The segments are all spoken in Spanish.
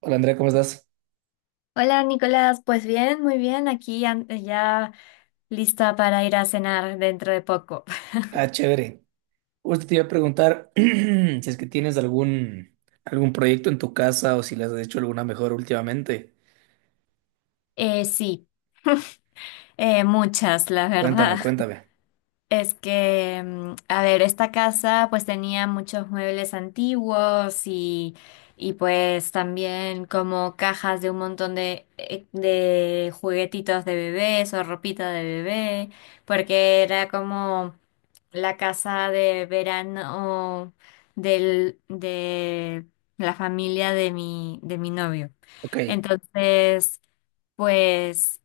Hola Andrea, ¿cómo estás? Hola Nicolás, pues bien, muy bien, aquí ya lista para ir a cenar dentro de poco. Ah, chévere. Justo te iba a preguntar si es que tienes algún proyecto en tu casa o si le has hecho alguna mejor últimamente. Eh, sí, muchas, la Cuéntame, verdad. cuéntame. Es que, a ver, esta casa pues tenía muchos muebles antiguos y pues también como cajas de un montón de juguetitos de bebés o ropita de bebé, porque era como la casa de verano de la familia de mi novio. Ok, Entonces, pues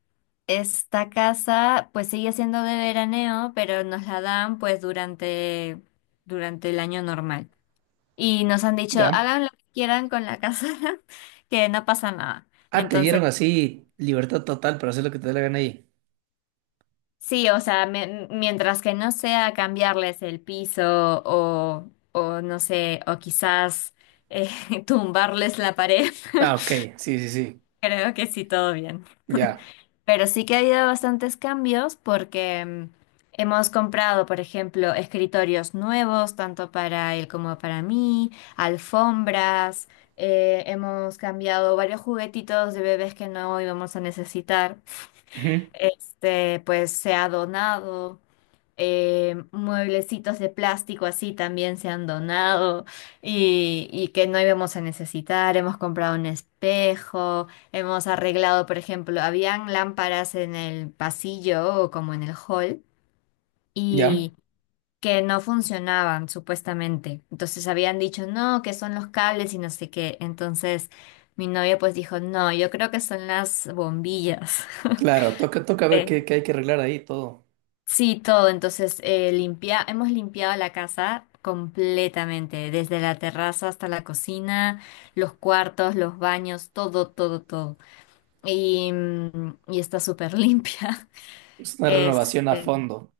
esta casa pues sigue siendo de veraneo, pero nos la dan durante el año normal. Y nos han dicho, ¿ya? hagan lo que quieran con la casa. Que no pasa nada. Ah, te Entonces, dieron así libertad total para hacer lo que te dé la gana ahí. sí, o sea, mientras que no sea cambiarles el piso o no sé, o quizás eh, tumbarles la pared, Ah, ok, sí, sí, sí, creo que sí, todo bien. ya. Pero sí que ha habido bastantes cambios porque, hemos comprado, por ejemplo, escritorios nuevos, tanto para él como para mí, alfombras, hemos cambiado varios juguetitos de bebés que no íbamos a necesitar. Ujú. Este, pues se ha donado, mueblecitos de plástico así también se han donado y que no íbamos a necesitar. Hemos comprado un espejo, hemos arreglado, por ejemplo, habían lámparas en el pasillo o como en el hall ¿Ya? y que no funcionaban supuestamente. Entonces habían dicho, no, que son los cables y no sé qué. Entonces mi novia pues dijo, no, yo creo que son las bombillas. Claro, toca ver qué hay que arreglar ahí todo. Sí, todo. Entonces, hemos limpiado la casa completamente, desde la terraza hasta la cocina, los cuartos, los baños, todo, todo, todo. Y, y está súper limpia. Es una renovación a Este, fondo.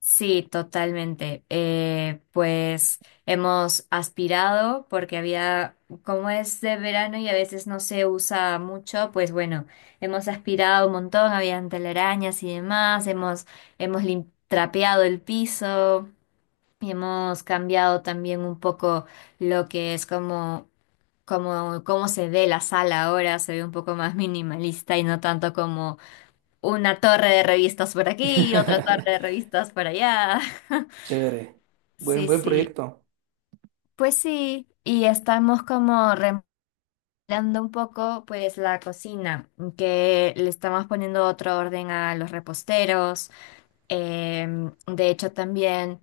sí, totalmente. Pues hemos aspirado porque había, como es de verano y a veces no se usa mucho, pues bueno, hemos aspirado un montón, habían telarañas y demás, hemos trapeado el piso y hemos cambiado también un poco lo que es cómo se ve la sala ahora, se ve un poco más minimalista y no tanto como una torre de revistas por aquí y otra torre de revistas por allá. Chévere. Buen, Sí, buen sí. proyecto. Pues sí, y estamos como remodelando un poco pues la cocina, que le estamos poniendo otro orden a los reposteros. De hecho también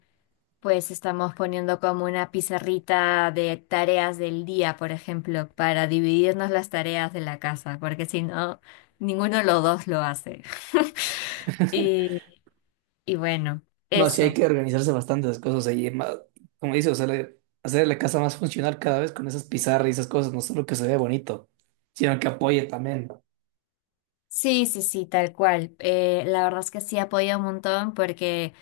pues estamos poniendo como una pizarrita de tareas del día, por ejemplo, para dividirnos las tareas de la casa, porque si no, ninguno de los dos lo hace. Y, y bueno, No, sí hay eso. que organizarse bastantes cosas ahí, como dices, o sea, hacer la casa más funcional cada vez con esas pizarras y esas cosas, no solo que se vea bonito, sino que apoye también. Sí, sí, sí, tal cual. La verdad es que sí apoya un montón porque,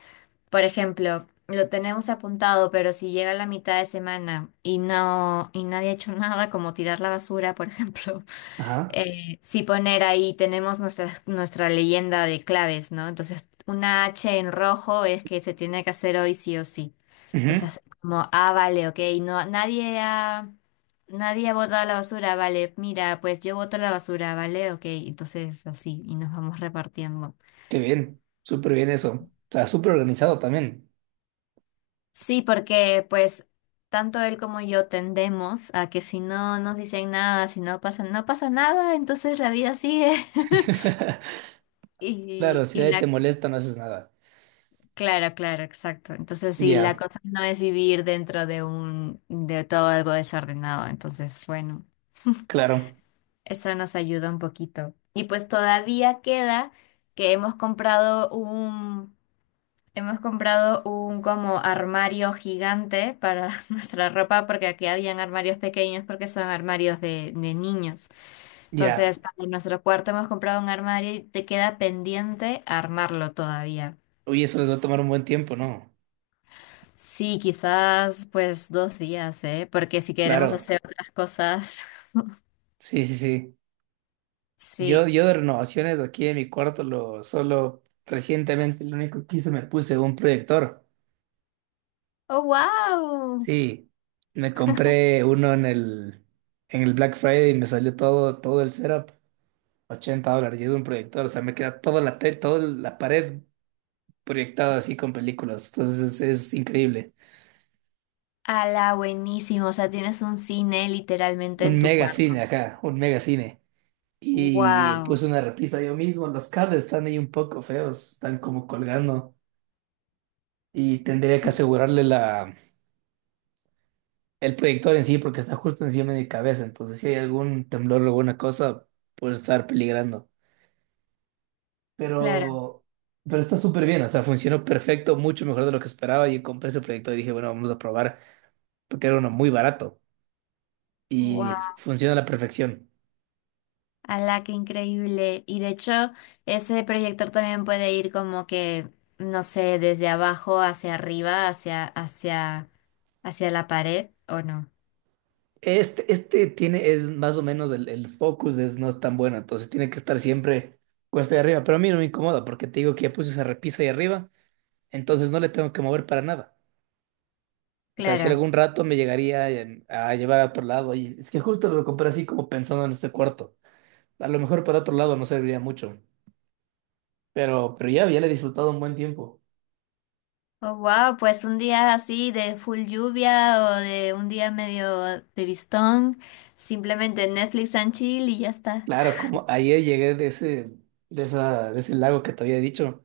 por ejemplo, lo tenemos apuntado, pero si llega la mitad de semana y nadie ha hecho nada, como tirar la basura, por ejemplo, Ajá. Sí poner ahí, tenemos nuestra leyenda de claves, ¿no? Entonces, una H en rojo es que se tiene que hacer hoy sí o sí. Ujú. Entonces, como, ah, vale, ok, no, nadie ha botado la basura, vale, mira, pues yo boto la basura, vale, ok, entonces así, y nos vamos repartiendo. Qué bien, súper bien eso. O sea, súper organizado también. Sí, porque pues tanto él como yo tendemos a que si no nos dicen nada, si no pasa, no pasa nada, entonces la vida sigue. Claro, Y, si y nadie te la molesta, no haces nada. claro, claro, exacto. Entonces, sí, la Ya, cosa no es vivir dentro de todo algo desordenado. Entonces, bueno, claro, eso nos ayuda un poquito. Y pues todavía queda que hemos comprado un como armario gigante para nuestra ropa, porque aquí habían armarios pequeños porque son armarios de niños. ya. Entonces, para nuestro cuarto hemos comprado un armario y te queda pendiente armarlo todavía. Uy, eso les va a tomar un buen tiempo, ¿no? Sí, quizás pues 2 días, ¿eh? Porque si queremos Claro, hacer otras cosas, sí, sí, sí. Yo, sí. yo de renovaciones aquí en mi cuarto, lo solo recientemente, lo único que hice, me puse un proyector. ¡Oh, wow! Sí, me compré uno en el Black Friday y me salió todo, el setup, $80 y es un proyector, o sea, me queda toda la pared proyectada así con películas, entonces es increíble. ¡Hala, buenísimo! O sea, tienes un cine literalmente en Un tu mega cine, cuarto. ajá, un mega cine. Y ¡Wow! puse una repisa yo mismo, los cables están ahí un poco feos, están como colgando y tendría que asegurarle el proyector en sí porque está justo encima de mi cabeza, entonces si hay algún temblor o alguna cosa, puede estar peligrando. Claro. Pero, pero está súper bien, o sea, funcionó perfecto, mucho mejor de lo que esperaba. Y compré ese proyecto y dije, bueno, vamos a probar, porque era uno muy barato y fu- ¡Wow! funciona a la perfección. ¡Hala, qué increíble! Y de hecho, ese proyector también puede ir como que, no sé, desde abajo hacia arriba, hacia la pared, ¿o no? Este tiene, es más o menos el focus, es no tan bueno, entonces tiene que estar siempre cuesta de arriba, pero a mí no me incomoda, porque te digo que ya puse esa repisa ahí arriba, entonces no le tengo que mover para nada. O sea, si Claro. algún rato me llegaría a llevar a otro lado, y es que justo lo compré así como pensando en este cuarto. A lo mejor para otro lado no serviría mucho. Pero ya, ya le he disfrutado un buen tiempo. Oh, wow, pues un día así de full lluvia o de un día medio tristón, simplemente Netflix and chill y ya está. Claro, como ayer llegué de ese, de ese lago que te había dicho.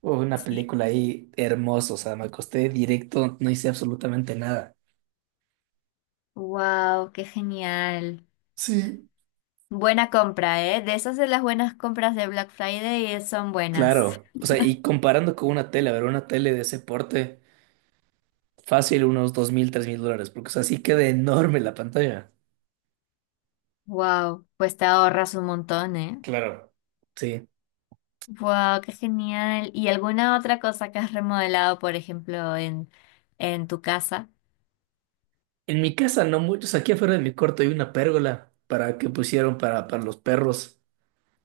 Hubo una Sí. película ahí hermosa, o sea, me acosté directo, no hice absolutamente nada. Wow, qué genial. Sí. Buena compra, ¿eh? De esas de las buenas compras de Black Friday, son buenas. Claro, o sea, y comparando con una tele, a ver, una tele de ese porte, fácil unos 2000, $3000, porque, o sea, sí queda enorme la pantalla. Wow, pues te ahorras un montón, ¿eh? Claro. Sí. Wow, qué genial. ¿Y alguna otra cosa que has remodelado, por ejemplo, en tu casa? En mi casa no muchos, aquí afuera de mi cuarto hay una pérgola para que pusieron para los perros.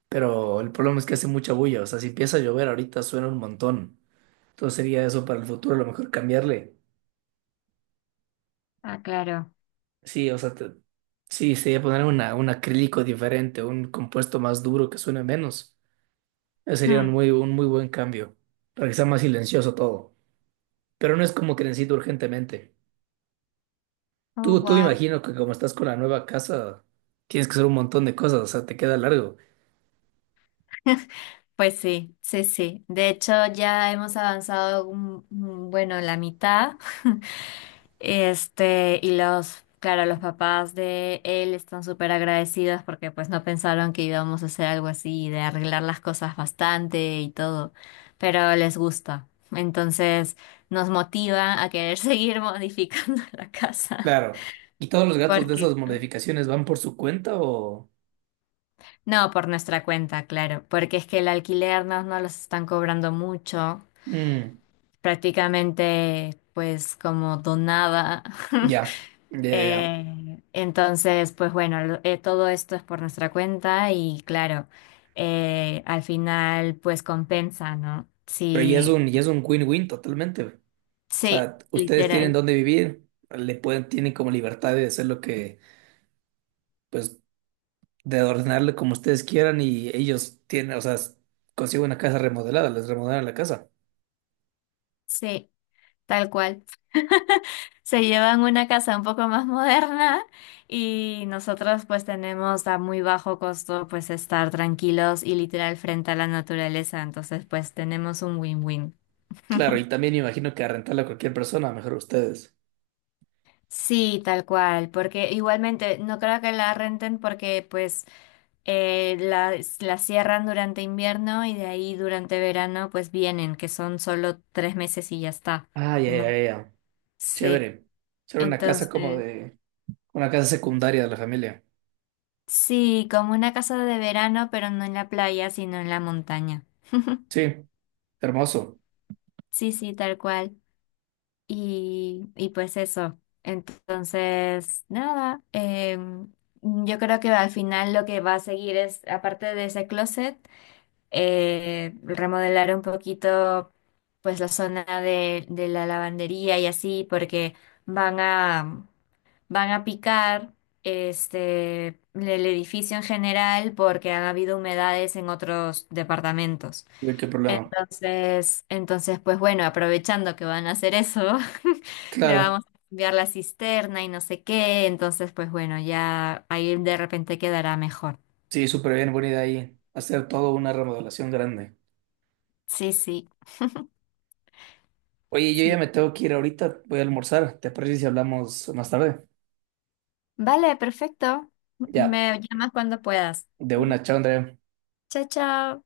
Pero el problema es que hace mucha bulla, o sea, si empieza a llover ahorita suena un montón. Entonces sería eso para el futuro, a lo mejor cambiarle. Ah, claro. Sí, o sea, sí, sería poner un acrílico diferente, un compuesto más duro que suene menos. Ese sería un Hmm. muy, un muy buen cambio, para que sea más silencioso todo. Pero no es como que necesito urgentemente. Oh, Tú wow. imagino que como estás con la nueva casa, tienes que hacer un montón de cosas, o sea, te queda largo. Pues sí, sí, sí. De hecho, ya hemos avanzado, bueno, la mitad. Este, los papás de él están súper agradecidos porque pues no pensaron que íbamos a hacer algo así, de arreglar las cosas bastante y todo, pero les gusta. Entonces nos motiva a querer seguir modificando la casa. Claro. ¿Y todos los gatos de Porque esas modificaciones van por su cuenta o...? no, por nuestra cuenta, claro, porque es que el alquiler no los están cobrando mucho. Mm, Prácticamente pues como donada. ya. Ya, ya. Entonces, pues bueno, todo esto es por nuestra cuenta y claro, al final pues compensa, ¿no? Pero ya es Sí, un win-win totalmente, güey. O sí, sea, ustedes tienen literal, dónde vivir, le pueden, tienen como libertad de hacer lo que, pues, de ordenarle como ustedes quieran y ellos tienen, o sea, consiguen una casa remodelada, les remodelan la casa. sí, tal cual. Se llevan una casa un poco más moderna y nosotros pues tenemos a muy bajo costo pues estar tranquilos y literal frente a la naturaleza, entonces pues tenemos un win-win. Claro, y también me imagino que a rentarla a cualquier persona, mejor ustedes. Sí, tal cual, porque igualmente no creo que la renten porque pues, eh, la, la cierran durante invierno y de ahí durante verano pues vienen, que son solo 3 meses y ya está, Ah, ya, ya, ¿no? ya, ya. Sí, Chévere. Será una casa entonces, una casa secundaria de la familia. sí, como una casa de verano, pero no en la playa, sino en la montaña. Sí, hermoso. Sí, sí, tal cual. Y pues eso. Entonces, nada, yo creo que al final lo que va a seguir es, aparte de ese closet, remodelar un poquito pues la zona de la lavandería y así porque van a van a picar este el edificio en general porque han habido humedades en otros departamentos. No hay, ¿qué problema? Entonces pues bueno, aprovechando que van a hacer eso, le Claro, vamos a cambiar la cisterna y no sé qué, entonces pues bueno, ya ahí de repente quedará mejor. sí, súper bien, buena idea ahí. Hacer todo una remodelación grande. Sí, sí, Oye, yo ya sí. me tengo que ir ahorita, voy a almorzar. ¿Te parece si hablamos más tarde? Vale, perfecto. Ya, Me llamas cuando puedas. de una, chao, Andrea. Chao, chao.